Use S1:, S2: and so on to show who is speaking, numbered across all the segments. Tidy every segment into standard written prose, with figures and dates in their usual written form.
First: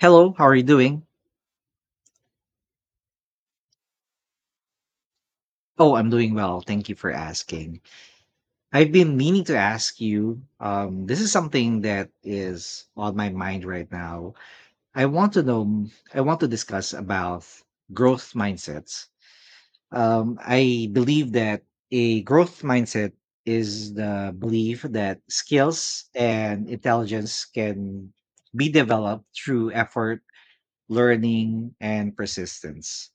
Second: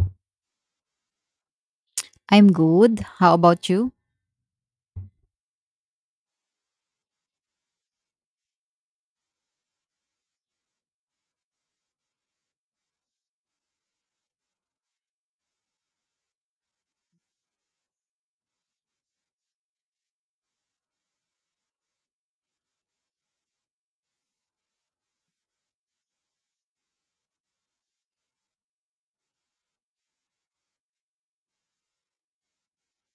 S1: Hello, how are you doing?
S2: I'm good. How about you?
S1: Oh, I'm doing well. Thank you for asking. I've been meaning to ask you. This is something that is on my mind right now. I want to I want to discuss about growth mindsets. I believe that a growth mindset is the belief that skills and intelligence can be developed through effort, learning, and persistence.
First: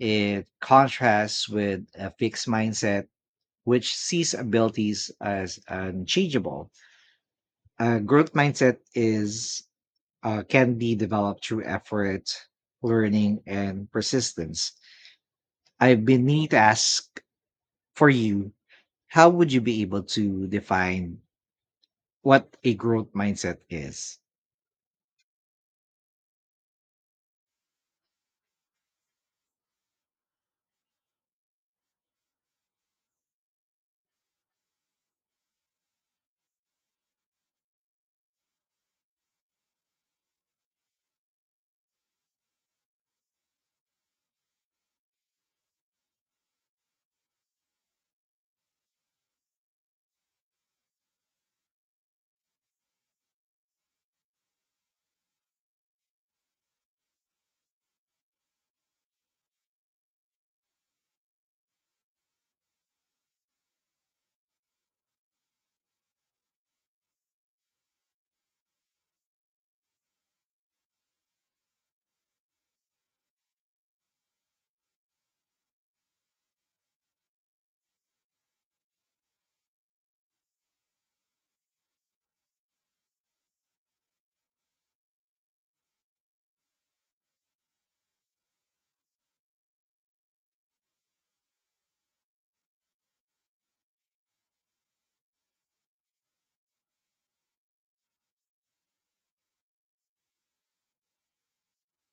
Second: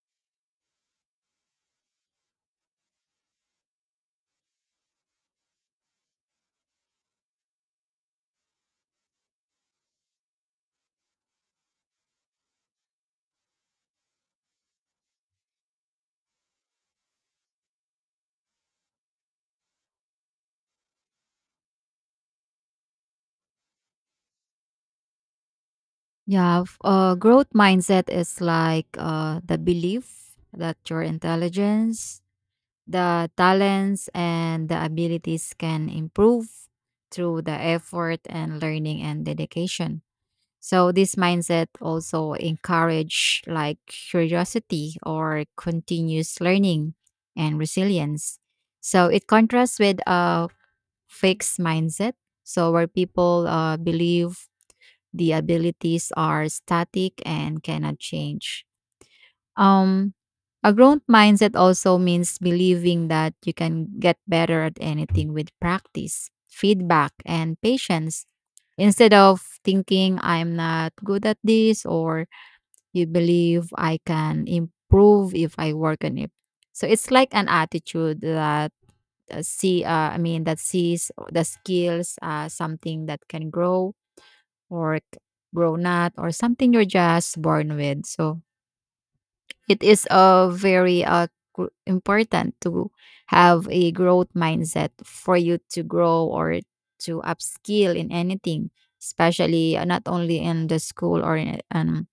S1: It contrasts with a fixed mindset, which sees abilities as unchangeable. A growth mindset is can be developed through effort, learning, and persistence. I've been meaning to ask for you: how would you be able to define what a growth mindset is?
S2: Yeah, growth mindset is like the belief that your intelligence, the talents, and the abilities can improve through the effort and learning and dedication. So this mindset also encourage like curiosity or continuous learning and resilience. So it contrasts with a fixed mindset. So where people believe the abilities are static and cannot change. Um, a growth mindset also means believing that you can get better at anything with practice, feedback, and patience. Instead of thinking I'm not good at this, or you believe I can improve if I work on it. So it's like an attitude that see I mean that sees the skills as something that can grow work, grown up, or something you're just born with. So it is a very important to have a growth mindset for you to grow or to upskill in anything, especially not only in the school or in,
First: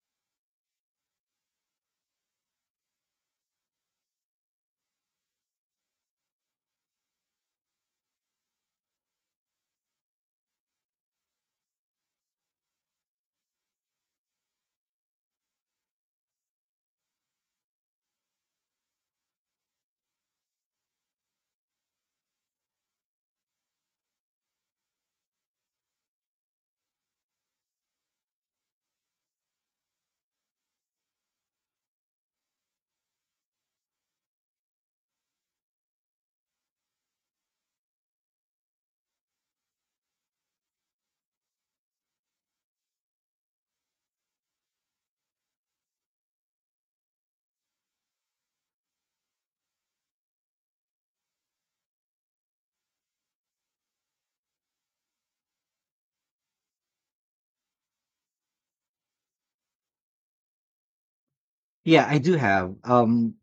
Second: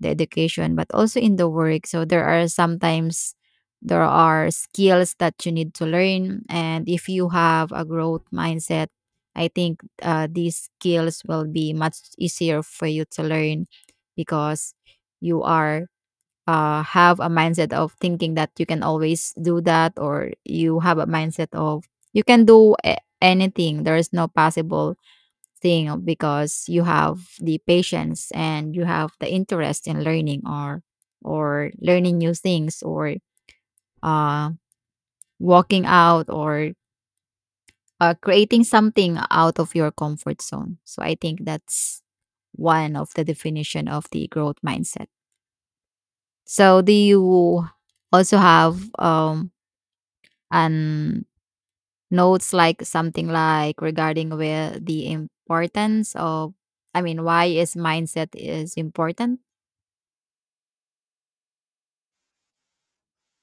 S2: the education, but also in the work. So there are sometimes there are skills that you need to learn, and if you have a growth mindset, I think these skills will be much easier for you to learn because you are have a mindset of thinking that you can always do that, or you have a mindset of you can do anything. There is no possible thing because you have the patience and you have the interest in learning or learning new things or uh walking out or creating something out of your comfort zone. So I think that's one of the definition of the growth mindset. So do you also have an notes like something like regarding where the importance of, I mean, why is mindset is important?
S1: Yeah, I do have.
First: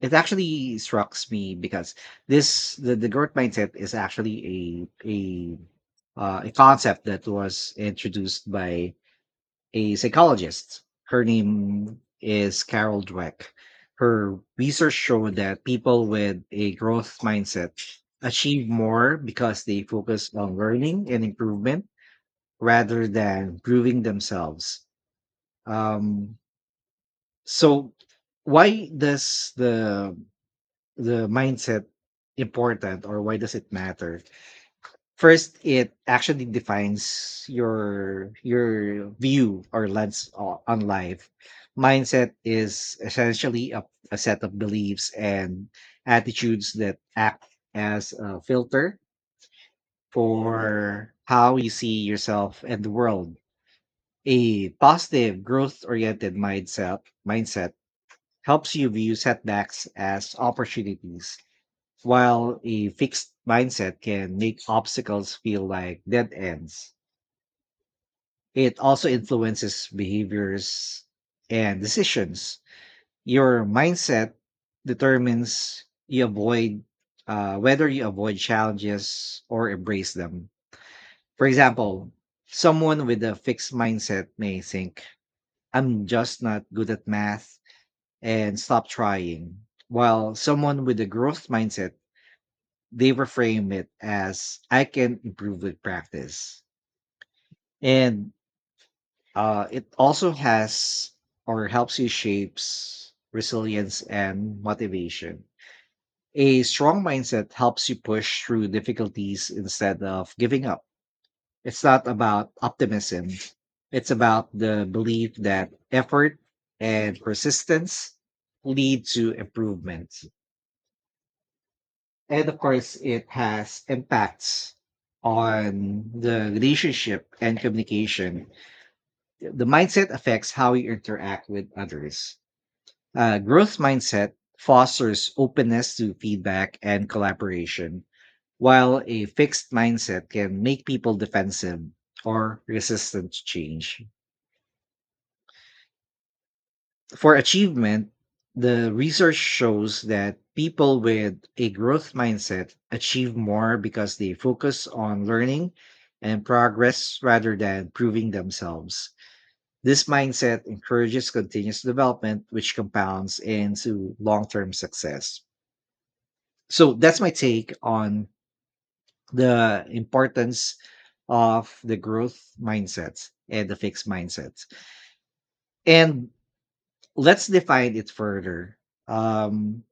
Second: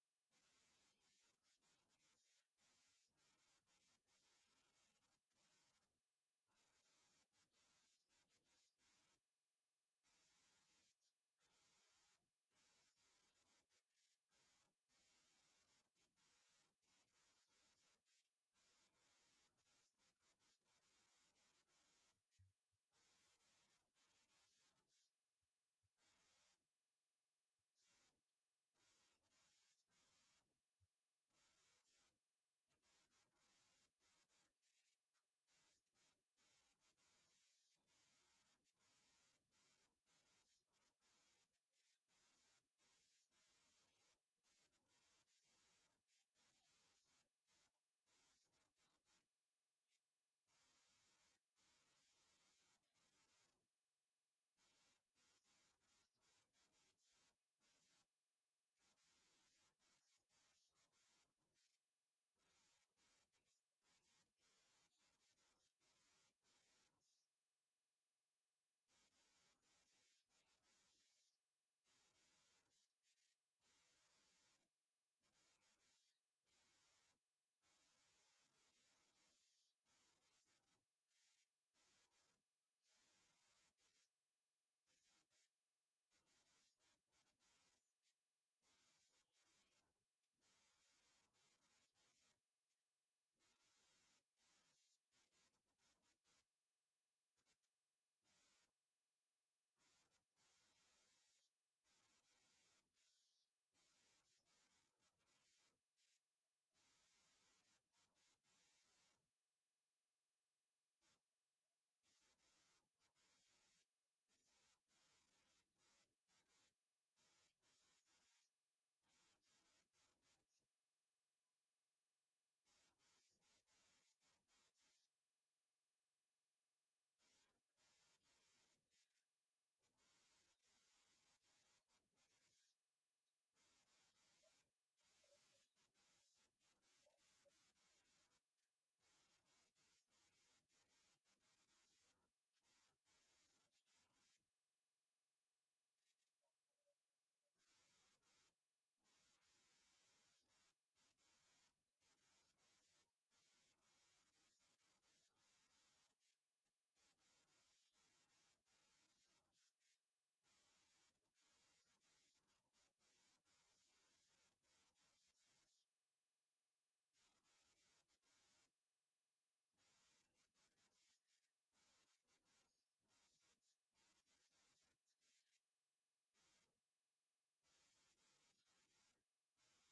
S1: It actually strikes me because the growth mindset is actually a concept that was introduced by a psychologist. Her name is Carol Dweck. Her research showed that people with a growth mindset achieve more because they focus on learning and improvement rather than proving themselves. Um, so why does the mindset important, or why does it matter? First, it actually defines your view or lens on life. Mindset is essentially a set of beliefs and attitudes that act as a filter for how you see yourself and the world. A positive, growth-oriented mindset helps you view setbacks as opportunities, while a fixed mindset can make obstacles feel like dead ends. It also influences behaviors and decisions. Your mindset determines you avoid whether you avoid challenges or embrace them. For example, someone with a fixed mindset may think, I'm just not good at math and stop trying. While someone with a growth mindset, they reframe it as I can improve with practice. And It also has or helps you shapes resilience and motivation. A strong mindset helps you push through difficulties instead of giving up. It's not about optimism. It's about the belief that effort and persistence lead to improvement. And of course, it has impacts on the relationship and communication. The mindset affects how you interact with others. Growth mindset fosters openness to feedback and collaboration, while a fixed mindset can make people defensive or resistant to change. For achievement, the research shows that people with a growth mindset achieve more because they focus on learning and progress rather than proving themselves. This mindset encourages continuous development, which compounds into long term success. So, that's my take on the importance of the growth mindset and the fixed mindset. And let's define it further. Um,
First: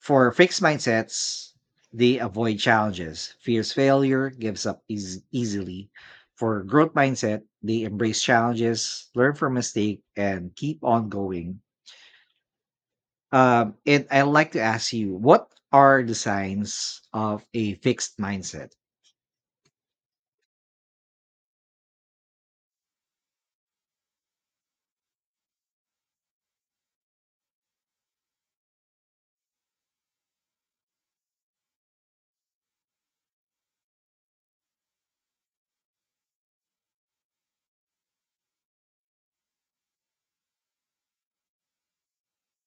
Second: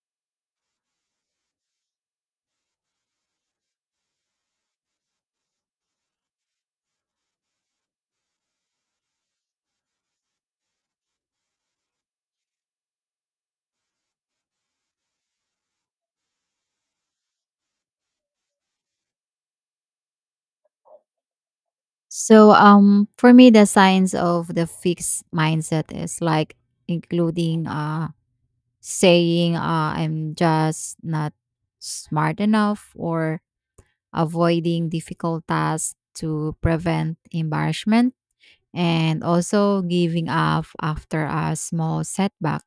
S1: For fixed mindsets, they avoid challenges, fears failure, gives up easily. For growth mindset, they embrace challenges, learn from mistake, and keep on going. And I'd like to ask you, what are the signs of a fixed mindset?
S2: So for me, the signs of the fixed mindset is like, including saying, I'm just not smart enough, or avoiding difficult tasks to prevent embarrassment, and also giving up after a small setback,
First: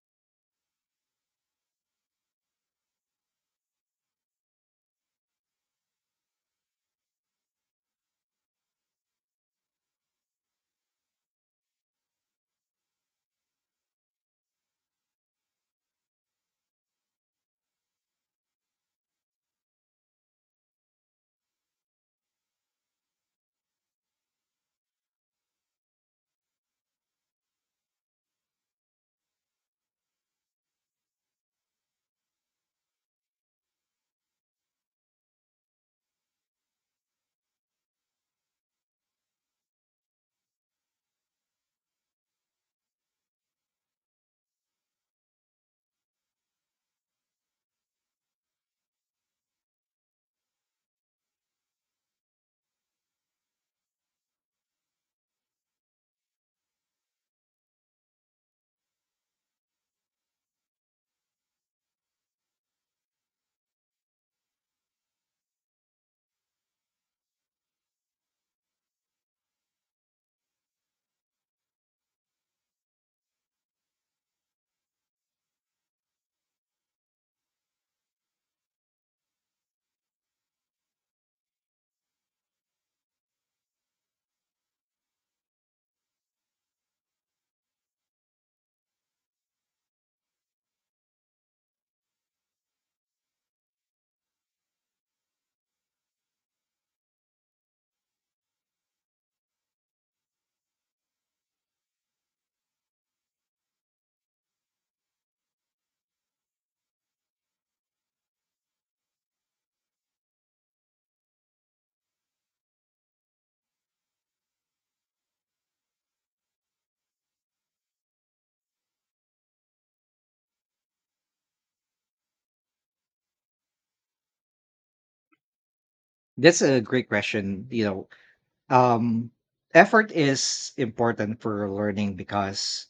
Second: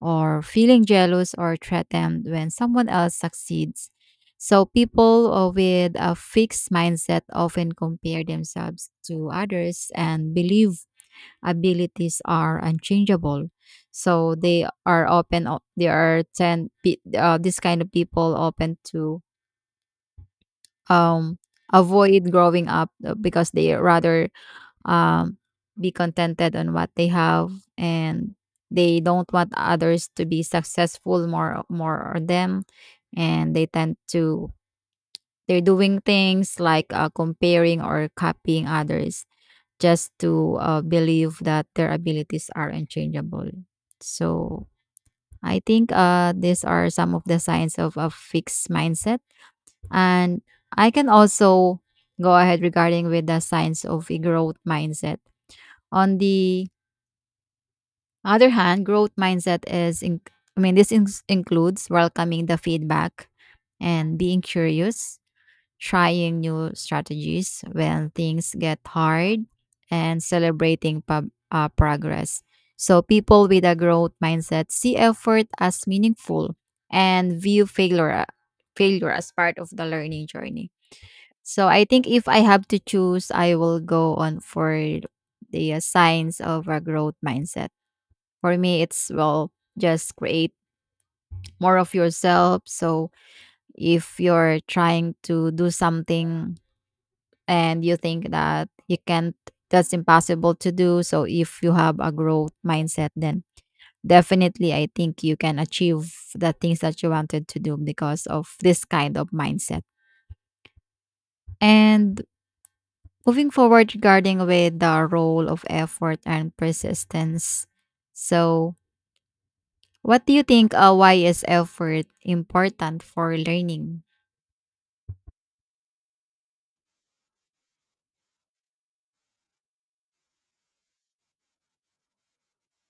S2: or feeling jealous or threatened when someone else succeeds. So people with a fixed mindset often compare themselves to others and believe abilities are unchangeable. So they are tend pe- this kind of people open to um avoid growing up because they rather um, be contented on what they have, and they don't want others to be successful more on them. And they tend to they're doing things like comparing or copying others, just to believe that their abilities are unchangeable. So I think, these are some of the signs of a fixed mindset. And I can also go ahead regarding with the signs of a growth mindset. On the other hand, growth mindset is, I mean, this includes welcoming the feedback and being curious, trying new strategies when things get hard, and celebrating progress. So people with a growth mindset see effort as meaningful and view failure as part of the learning journey. So I think if I have to choose, I will go on for the signs of a growth mindset. For me, it's, well, just create more of yourself. So if you're trying to do something and you think that you can't, that's impossible to do. So if you have a growth mindset, then definitely I think you can achieve the things that you wanted to do because of this kind of mindset. And moving forward regarding with the role of effort and persistence. So what do you think, why is effort important for learning?
S1: That's a great question. You know, um, effort is important for learning because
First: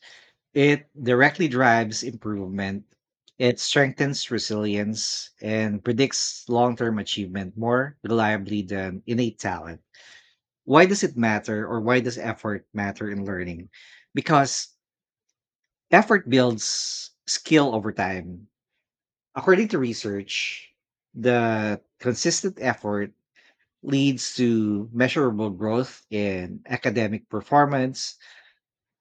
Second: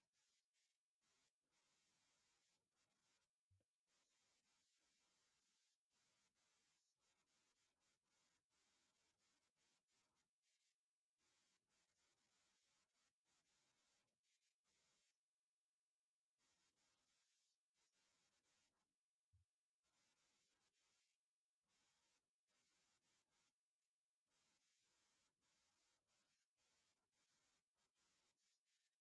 S1: it directly drives improvement. It strengthens resilience and predicts long term achievement more reliably than innate talent. Why does it matter, or why does effort matter in learning? Because effort builds skill over time. According to research, the consistent effort leads to measurable growth in academic performance.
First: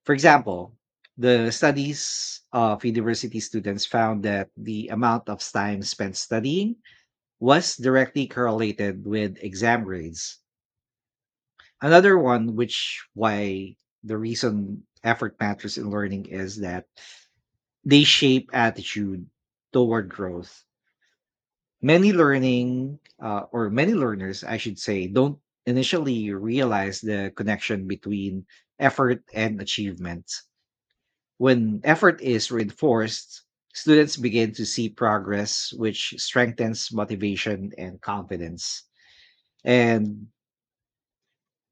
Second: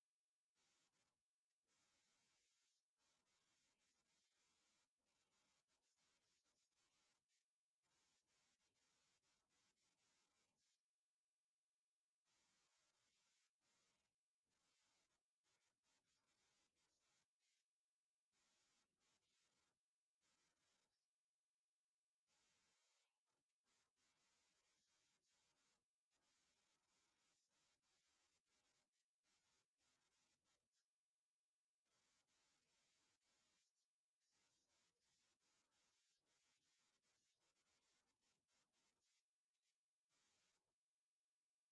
S1: For example, the studies of university students found that the amount of time spent studying was directly correlated with exam grades. Another one, which why the reason effort matters in learning is that they shape attitude toward growth. Many or many learners, I should say, don't initially realize the connection between effort and achievement. When effort is reinforced, students begin to see progress, which strengthens motivation and confidence. And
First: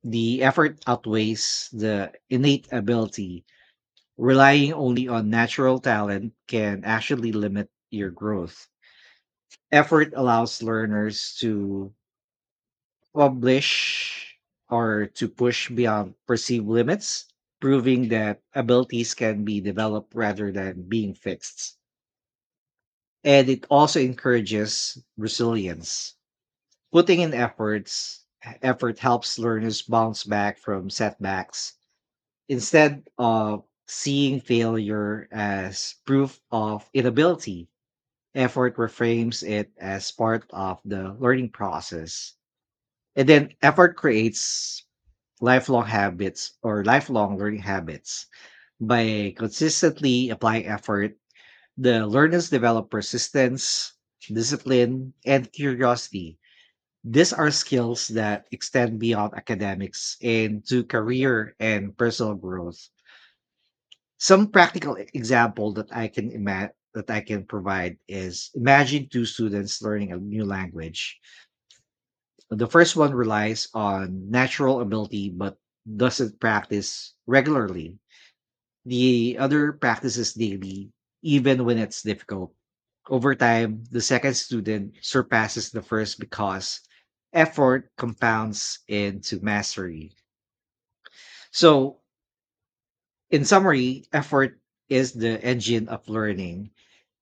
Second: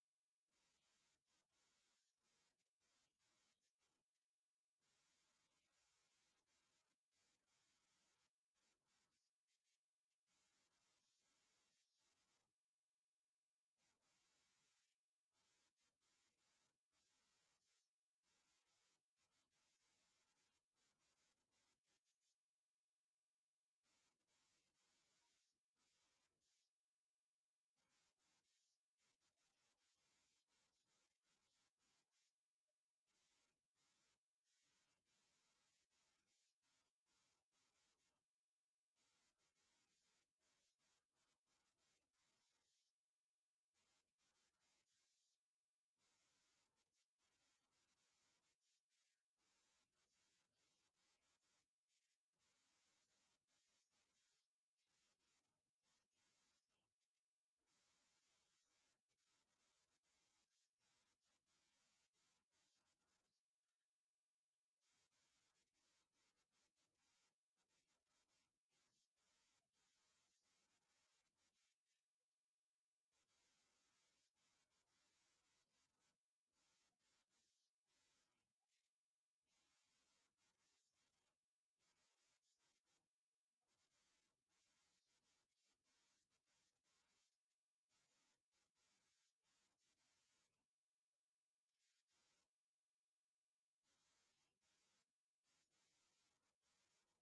S1: the effort outweighs the innate ability. Relying only on natural talent can actually limit your growth. Effort allows learners to publish or to push beyond perceived limits, proving that abilities can be developed rather than being fixed. And it also encourages resilience. Putting in effort helps learners bounce back from setbacks instead of seeing failure as proof of inability. Effort reframes it as part of the learning process. And then effort creates lifelong habits or lifelong learning habits. By consistently applying effort, the learners develop persistence, discipline, and curiosity. These are skills that extend beyond academics into career and personal growth. Some practical example that I can imagine that I can provide is imagine two students learning a new language. The first one relies on natural ability but doesn't practice regularly. The other practices daily, even when it's difficult. Over time, the second student surpasses the first because effort compounds into mastery. So, in summary, effort is the engine of learning.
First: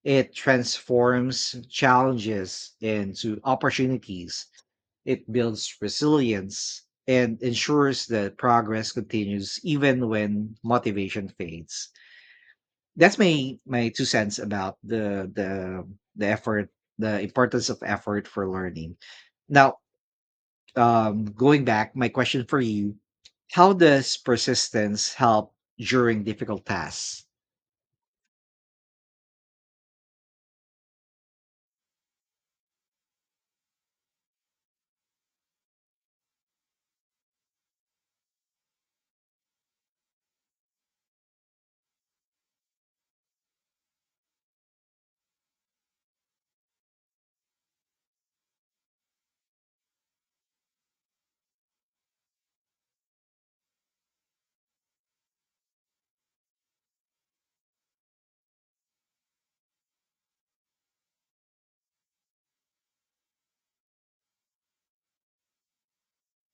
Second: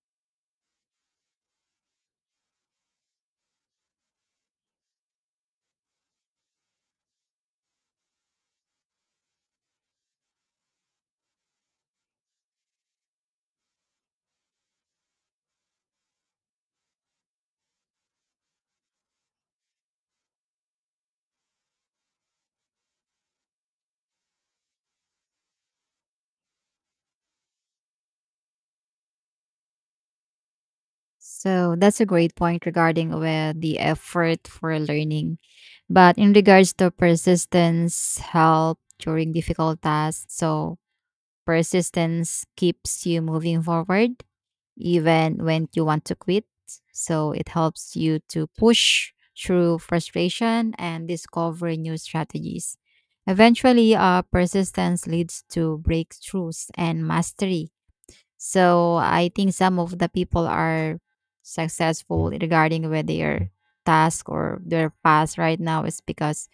S1: It transforms challenges into opportunities. It builds resilience and ensures that progress continues even when motivation fades. That's my two cents about the effort, the importance of effort for learning. Now, going back my question for you: how does persistence help during difficult tasks?
S2: So that's a great point regarding where the effort for learning. But in regards to persistence, help during difficult tasks. So persistence keeps you moving forward even when you want to quit. So it helps you to push through frustration and discover new strategies. Eventually, persistence leads to breakthroughs and mastery. So I think some of the people are successful regarding with their task or their path right now is because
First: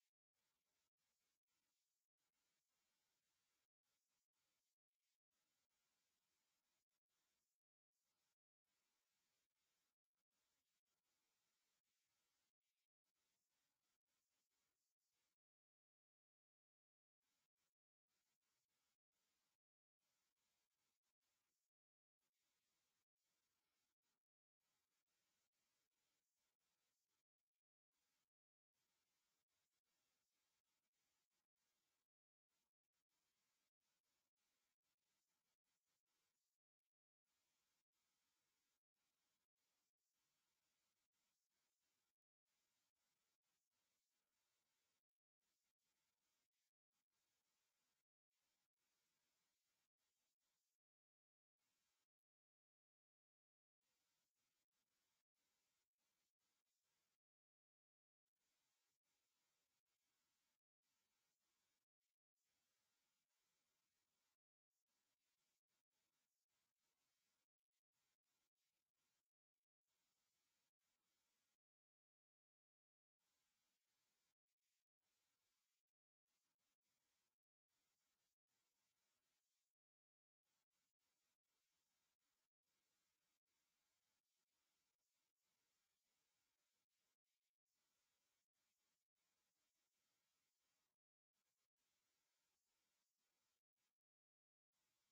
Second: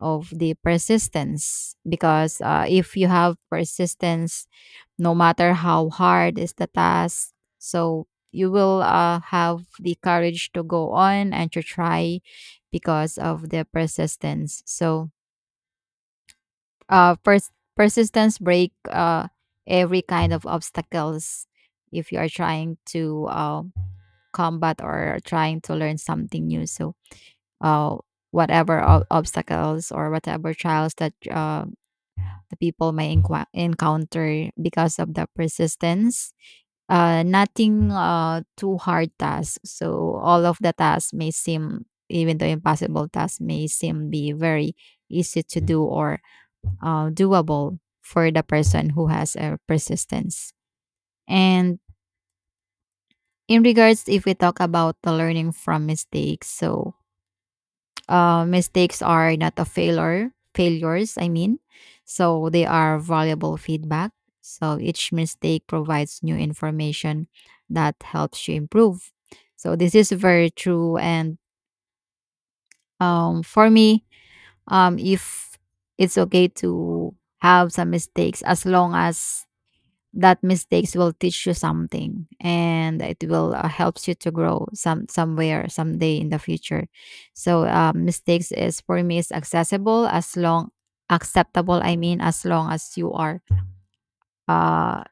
S2: of the persistence. Because if you have persistence no matter how hard is the task. So you will have the courage to go on and to try because of the persistence. So uh, pers- persistence break every kind of obstacles if you are trying to combat or trying to learn something new. So uh, whatever obstacles or whatever trials that the people may encounter because of the persistence. Nothing too hard tasks. So all of the tasks may seem, even the impossible tasks may seem be very easy to do or doable for the person who has a persistence. And in regards, if we talk about the learning from mistakes, so mistakes are not a failure, failures, I mean. So they are valuable feedback. So each mistake provides new information that helps you improve. So this is very true. And for me, if it's okay to have some mistakes as long as that mistakes will teach you something, and it will helps you to grow some somewhere someday in the future. So mistakes is for me is accessible as long, acceptable, I mean, as long as you are uh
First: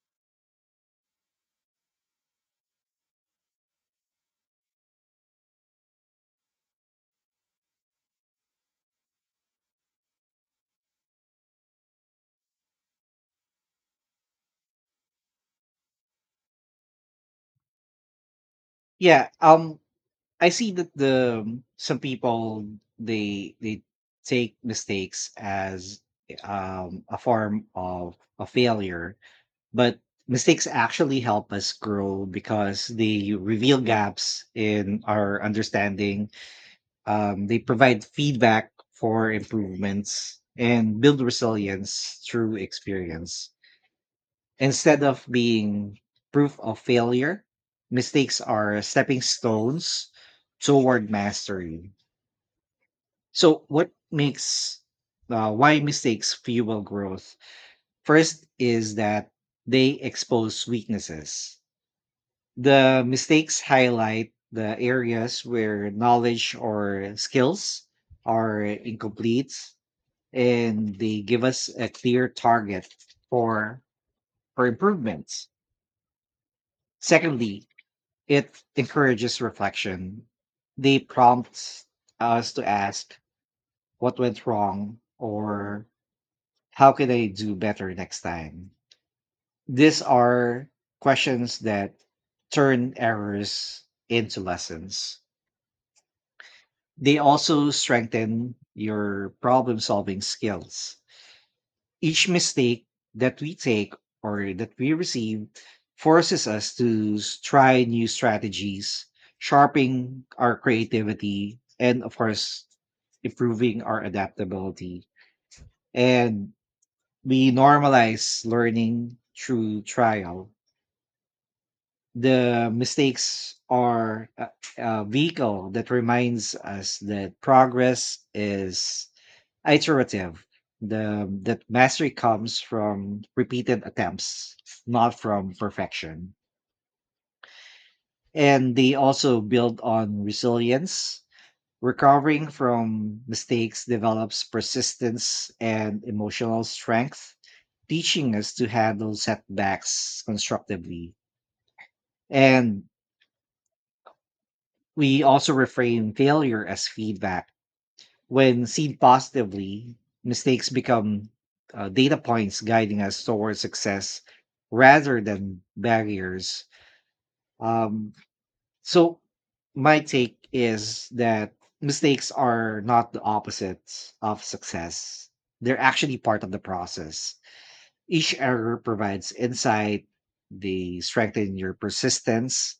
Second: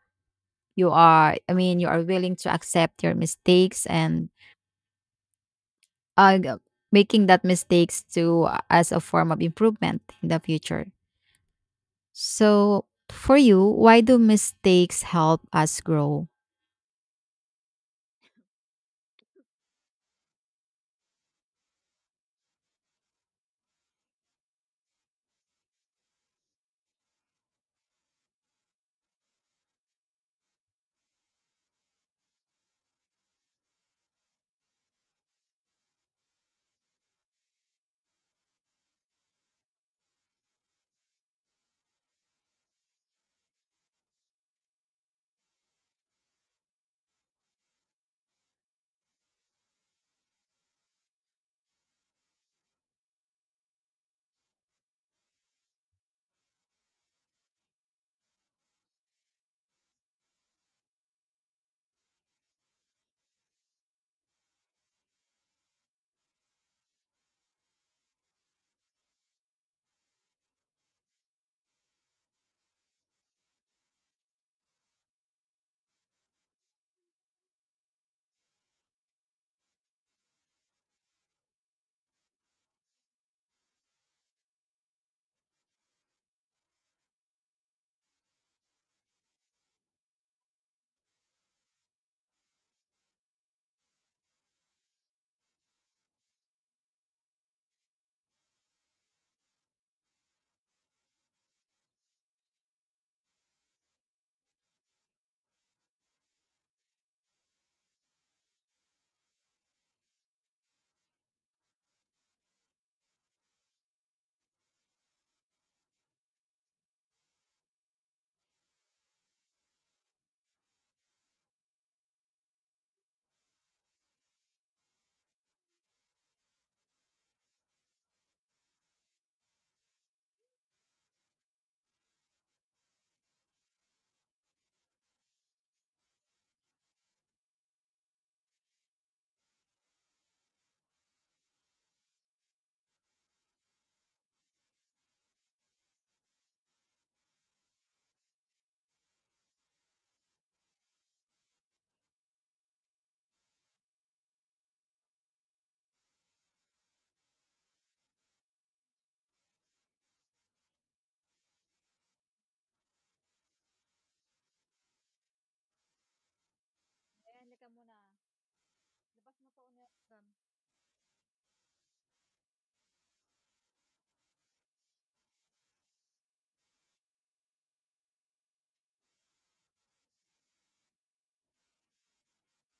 S2: you are, I mean, you are willing to accept your mistakes and uh, g- making that mistakes to as a form of improvement in the future. So for you, why do mistakes help us grow?
S1: yeah um I see that the some people they take mistakes as a form of a failure. But mistakes actually help us grow because they reveal gaps in our understanding. They provide feedback for improvements and build resilience through experience. Instead of being proof of failure, mistakes are stepping stones toward mastery. So, what makes why mistakes fuel growth? First is that they expose weaknesses. The mistakes highlight the areas where knowledge or skills are incomplete, and they give us a clear target for for improvements. Secondly, it encourages reflection. They prompt us to ask what went wrong or how can I do better next time? These are questions that turn errors into lessons. They also strengthen your problem solving skills. Each mistake that we take or that we receive forces us to try new strategies, sharpening our creativity, and of course, improving our adaptability. And we normalize learning through trial. The mistakes are a vehicle that reminds us that progress is iterative, the that mastery comes from repeated attempts, not from perfection. And they also build on resilience. Recovering from mistakes develops persistence and emotional strength, teaching us to handle setbacks constructively. And we also reframe failure as feedback. When seen positively, mistakes become data points guiding us towards success rather than barriers. Um, so, my take is that mistakes are not the opposites of success, they're actually part of the process. Each error provides insight, they strengthen your persistence,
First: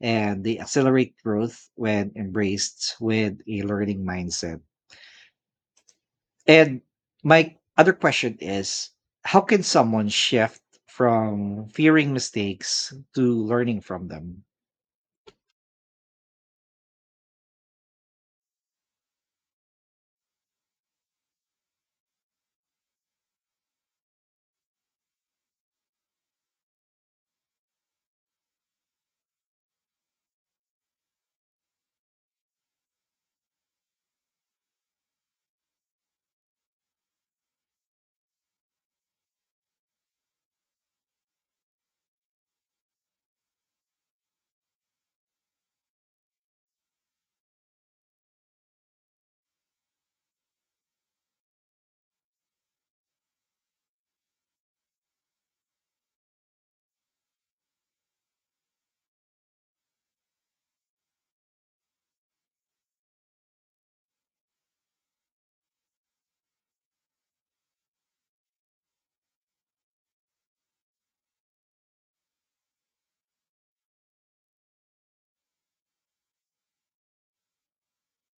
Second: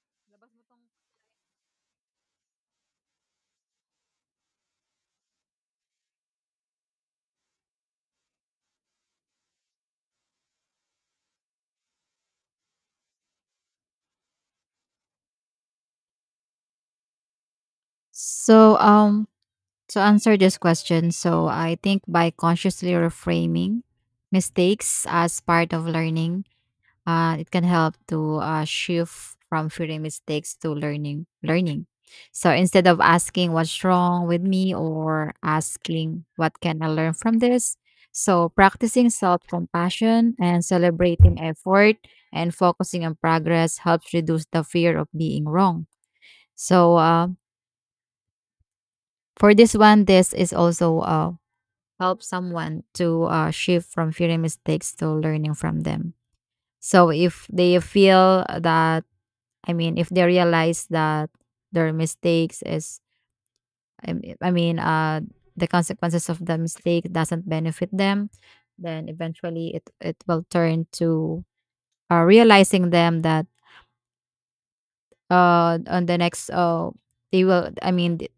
S1: and they accelerate growth when embraced with a learning mindset. And my other question is: how can someone shift from fearing mistakes to learning from them?
S2: So to answer this question, so I think by consciously reframing mistakes as part of learning, it can help to shift from fearing mistakes to learning. So instead of asking what's wrong with me or asking what can I learn from this, so practicing self-compassion and celebrating effort and focusing on progress helps reduce the fear of being wrong. So for this one, this is also help someone to shift from fearing mistakes to learning from them. So if they feel that, I mean, if they realize that their mistakes is, I mean, the consequences of the mistake doesn't benefit them, then eventually it will turn to realizing them that on the next, they will, I mean,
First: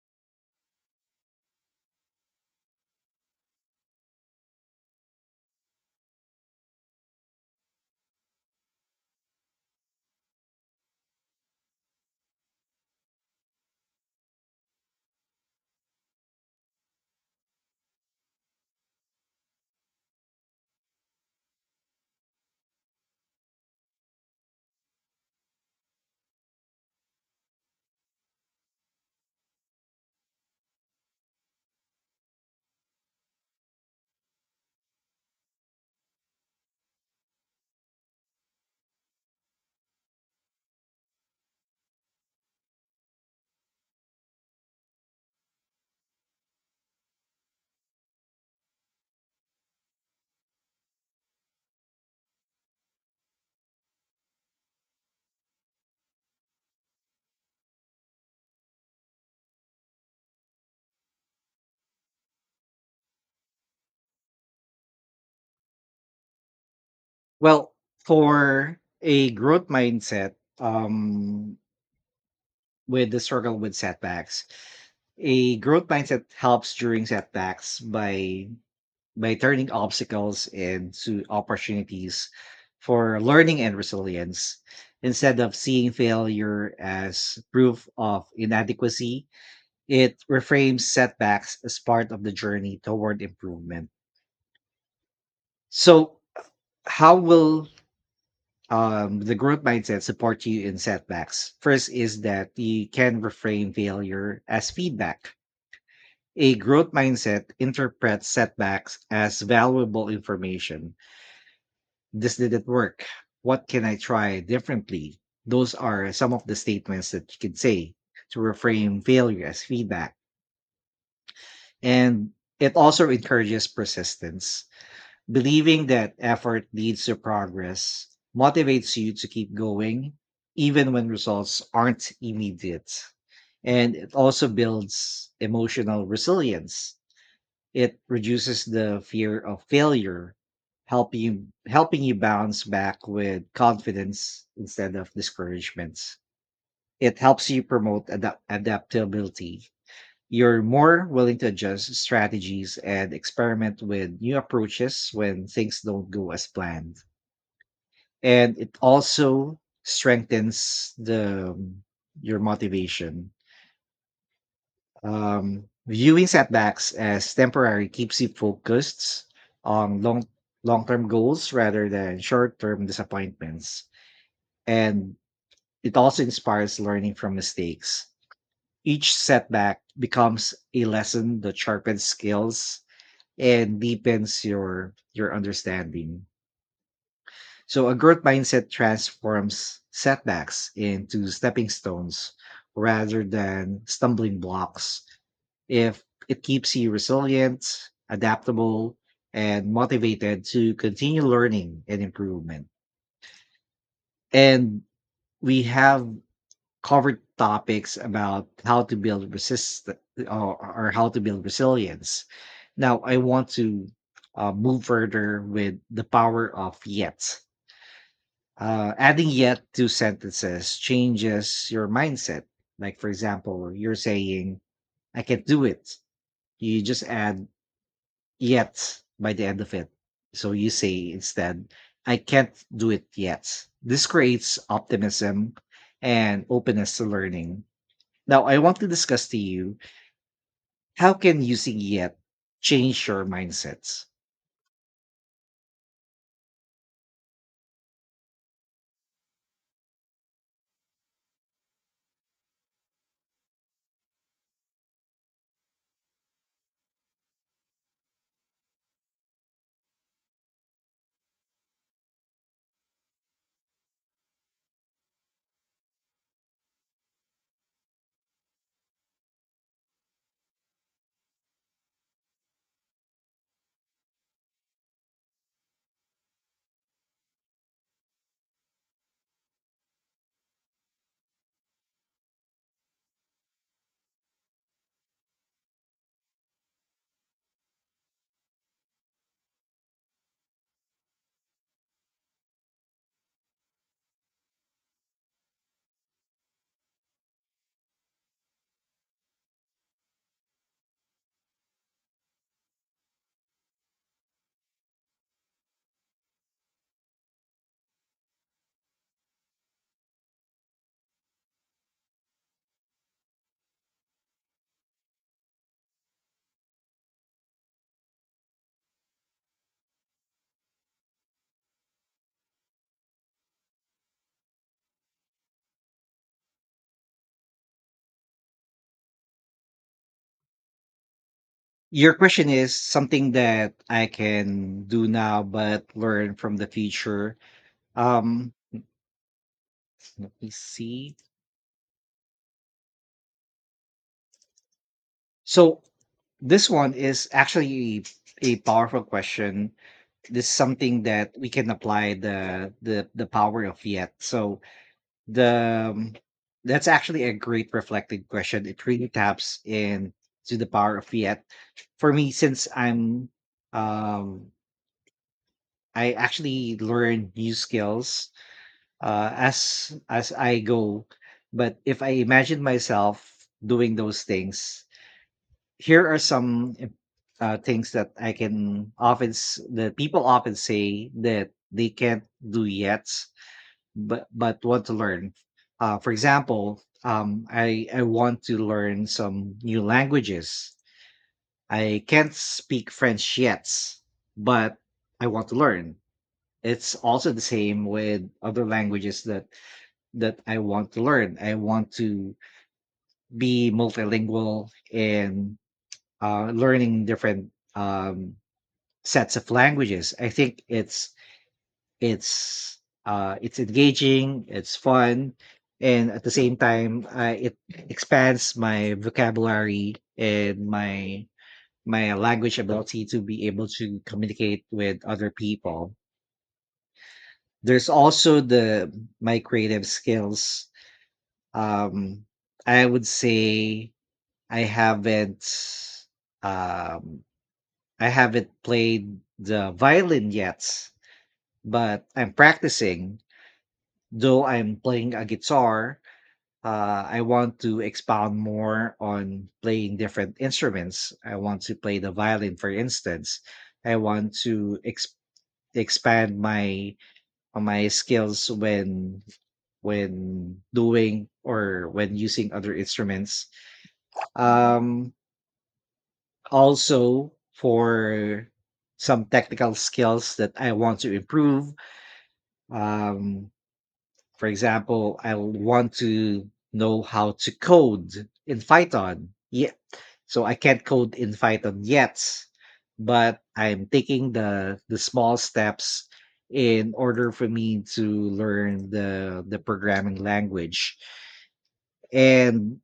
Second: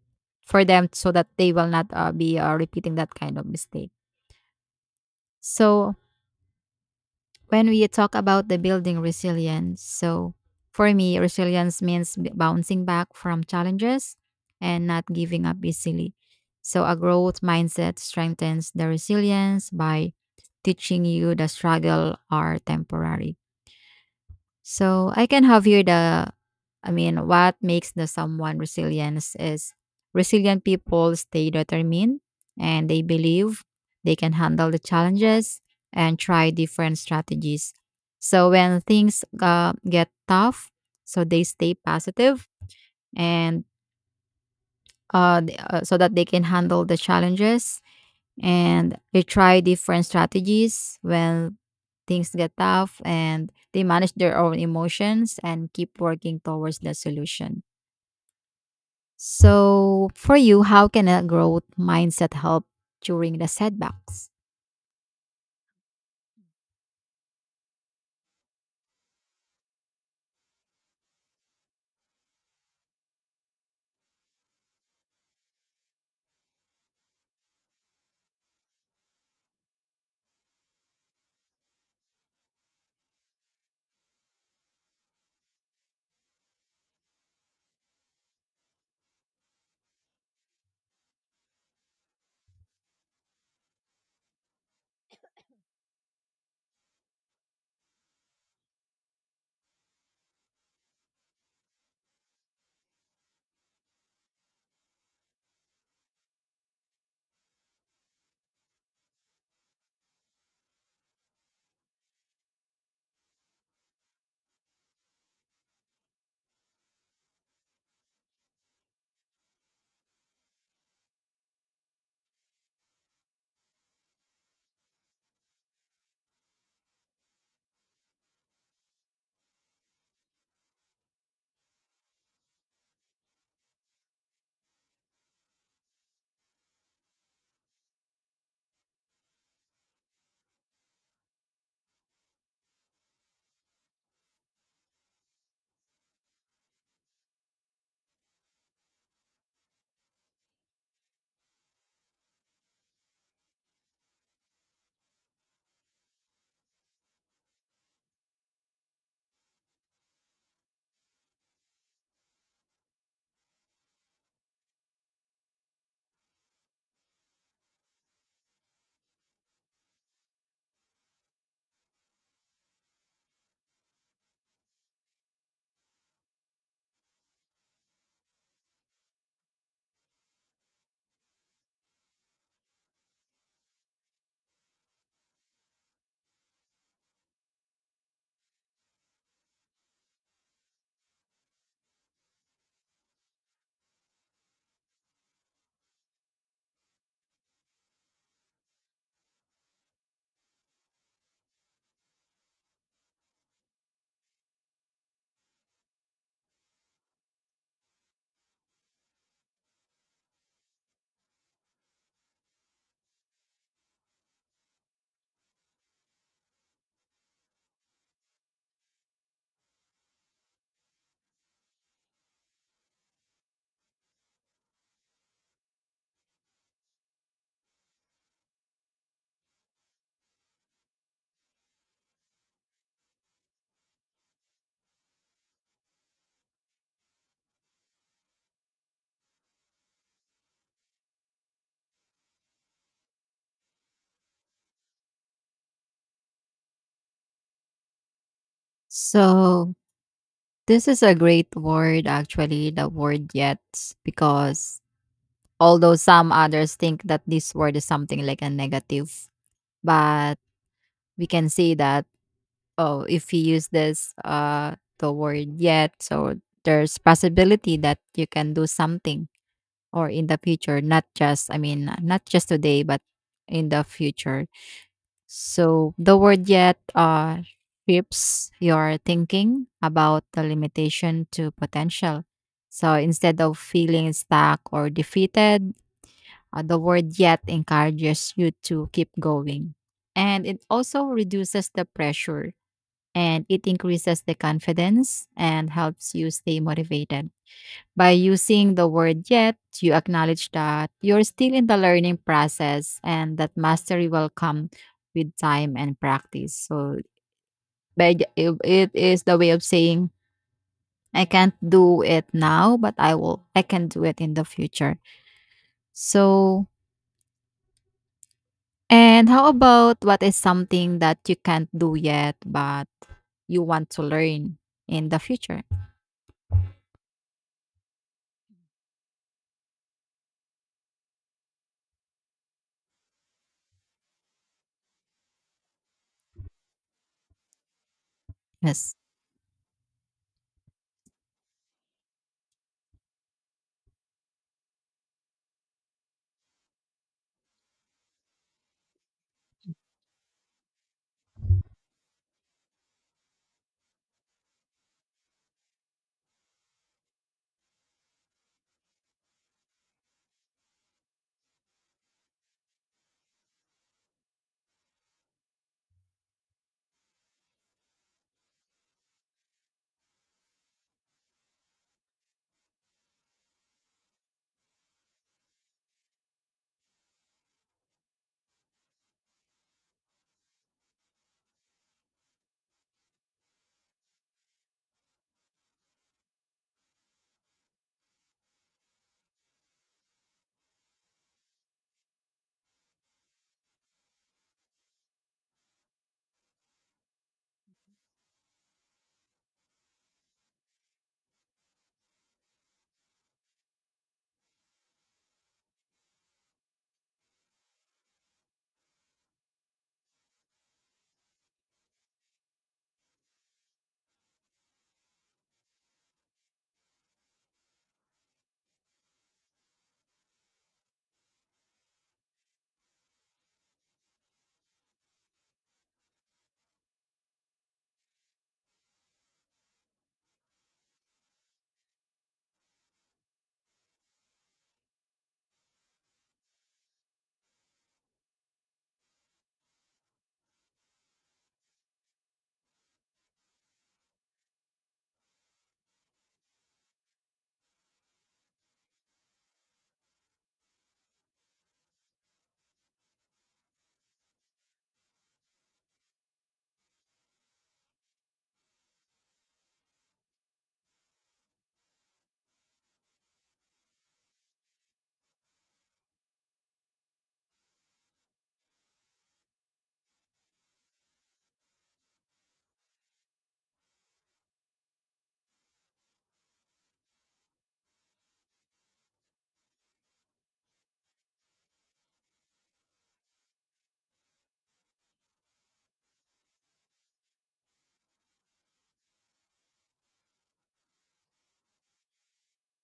S2: for them so that they will not be repeating that kind of mistake. So when we talk about the building resilience, so for me, resilience means bouncing back from challenges and not giving up easily. So a growth mindset strengthens the resilience by teaching you the struggle are temporary. So I can have here the, I mean, what makes the someone resilience is resilient people stay determined, and they believe they can handle the challenges and try different strategies. So when things get tough, so they stay positive and so that they can handle the challenges, and they try different strategies when things get tough, and they manage their own emotions and keep working towards the solution. So, for you, how can a growth mindset help during the setbacks?
S1: Well, for a growth mindset, with the struggle with setbacks, a growth mindset helps during setbacks by turning obstacles into opportunities for learning and resilience. Instead of seeing failure as proof of inadequacy, it reframes setbacks as part of the journey toward improvement. So, how will the growth mindset support you in setbacks? First, is that you can reframe failure as feedback. A growth mindset interprets setbacks as valuable information. This didn't work. What can I try differently? Those are some of the statements that you can say to reframe failure as feedback. And it also encourages persistence. Believing that effort leads to progress motivates you to keep going, even when results aren't immediate. And it also builds emotional resilience. It reduces the fear of failure, helping you bounce back with confidence instead of discouragements. It helps you promote adaptability. You're more willing to adjust strategies and experiment with new approaches when things don't go as planned. And it also strengthens the your motivation. Viewing setbacks as temporary keeps you focused on long-term goals rather than short-term disappointments. And it also inspires learning from mistakes. Each setback becomes a lesson that sharpens skills and deepens your understanding. So a growth mindset transforms setbacks into stepping stones rather than stumbling blocks. If it keeps you resilient, adaptable, and motivated to continue learning and improvement. And we have covered topics about how to build resist or how to build resilience. Now I want to move further with the power of yet. Adding yet to sentences changes your mindset. Like, for example, you're saying, I can do it. You just add yet by the end of it. So you say instead, I can't do it yet. This creates optimism and openness to learning. Now, I want to discuss to you, how can using yet change your mindsets?
S2: So, this is a great word actually, the word yet, because although some others think that this word is something like a negative, but we can see that, oh, if you use this the word yet, so there's possibility that you can do something, or in the future, not just, I mean, not just today, but in the future. So the word yet shifts your thinking about the limitation to potential. So instead of feeling stuck or defeated, the word yet encourages you to keep going. And it also reduces the pressure, and it increases the confidence and helps you stay motivated. By using the word yet, you acknowledge that you're still in the learning process and that mastery will come with time and practice. So, it is the way of saying, I can't do it now, but I can do it in the future. So, and how about, what is something that you can't do yet, but you want to learn in the future?
S1: Your question is something that I can do now but learn from the future. um
S2: Yes.
S1: I see. So this one is actually a powerful question. This is something that we can apply the power of yet. So the that's actually a great reflected question. It really taps in to the power of yet. For me, since um I actually learn new skills as I go. But if I imagine myself doing those things, here are some things that I can that people often say that they can't do yet, but want to learn. For example, I want to learn some new languages. I can't speak French yet, but I want to learn. It's also the same with other languages that I want to learn. I want to be multilingual and learning different sets of languages. I think it's it's engaging, it's fun, and at the same time, it expands my vocabulary and my language ability to be able to communicate with other people. There's also the my creative skills. Um, I would say I haven't um, I haven't played the violin yet, but I'm practicing. Though I'm playing a guitar, I want to expound more on playing different instruments. I want to play the violin, for instance. I want to expand my skills when doing or when using other instruments. Um, Also for some technical skills that I want to improve. Um, For example, I want to know how to code in Python. Yeah. So I can't code in Python yet, but I'm taking the small steps in order for me to learn the programming language. And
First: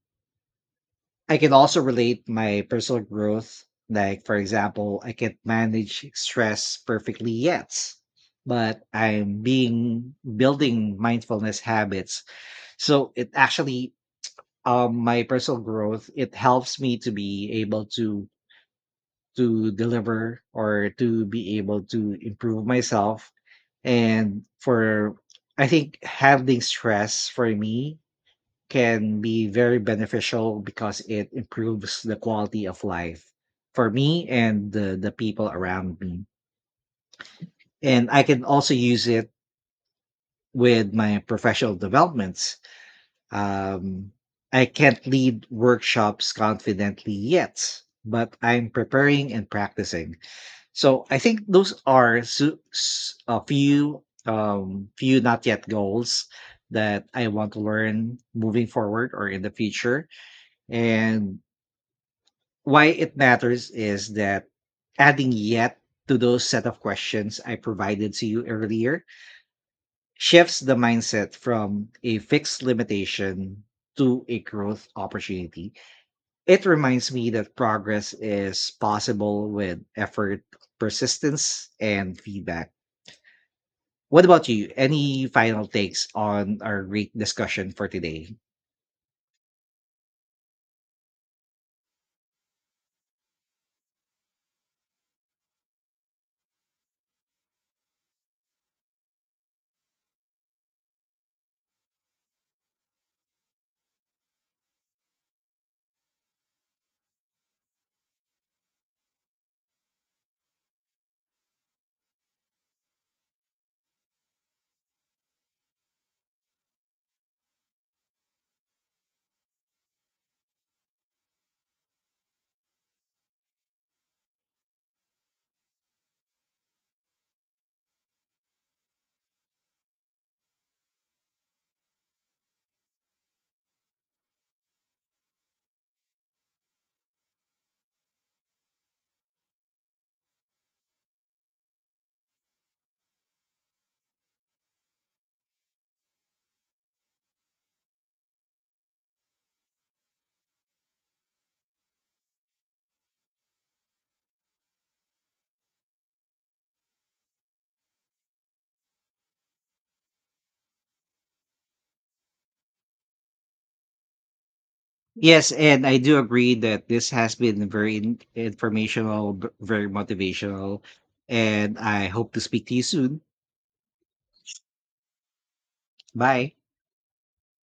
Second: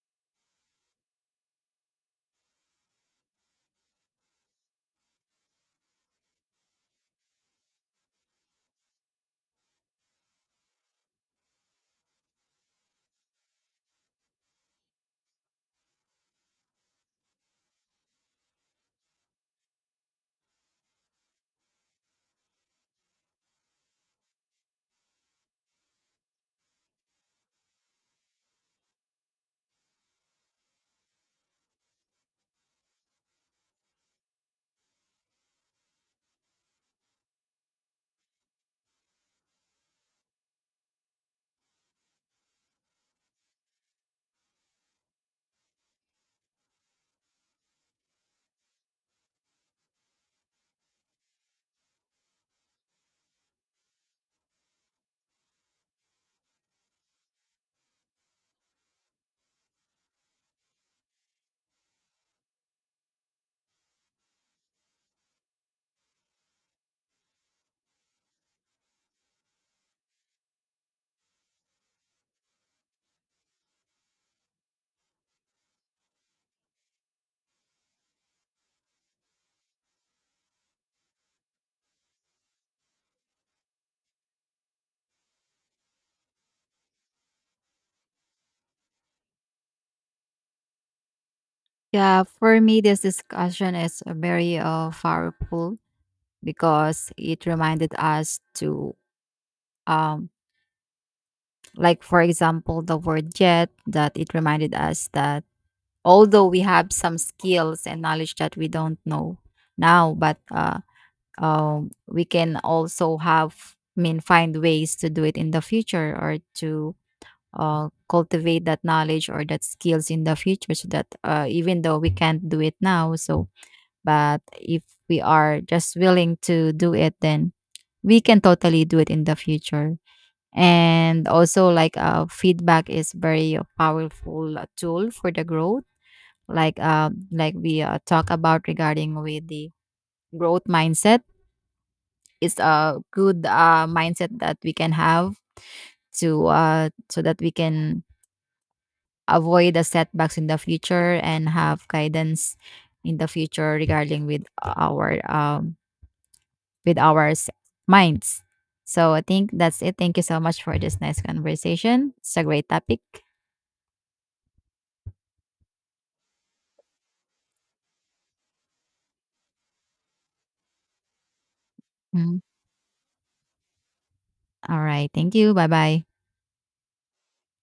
S1: I can also relate my personal growth. Like for example, I can't manage stress perfectly yet, but I'm being building mindfulness habits, so it actually my personal growth, it helps me to be able to deliver or to be able to improve myself. And for I think handling stress for me can be very beneficial because it improves the quality of life for me and the people around me. And I can also use it with my professional developments. Um, I can't lead workshops confidently yet, but I'm preparing and practicing. So I think those are a few few not yet goals that I want to learn moving forward or in the future. And why it matters is that adding yet to those set of questions I provided to you earlier shifts the mindset from a fixed limitation to a growth opportunity. It reminds me that progress is possible with effort, persistence, and feedback. What about you? Any final takes on our great discussion for today?
S2: Yeah, for me, this discussion is very powerful, because it reminded us to, um, like, for example, the word yet, that it reminded us that although we have some skills and knowledge that we don't know now, but we can also have, I mean, find ways to do it in the future or to cultivate that knowledge or that skills in the future so that even though we can't do it now, so but if we are just willing to do it then we can totally do it in the future. And also like feedback is very powerful tool for the growth, like we talk about regarding with the growth mindset. It's a good mindset that we can have to so that we can avoid the setbacks in the future and have guidance in the future regarding with our minds. So I think that's it. Thank you so much for this nice conversation. It's a great topic.
S1: Yes, and I do agree that this has been very informational, very motivational, and I hope
S2: Mhm.
S1: to speak to you soon.
S2: All right. Thank you. Bye bye.
S1: Bye.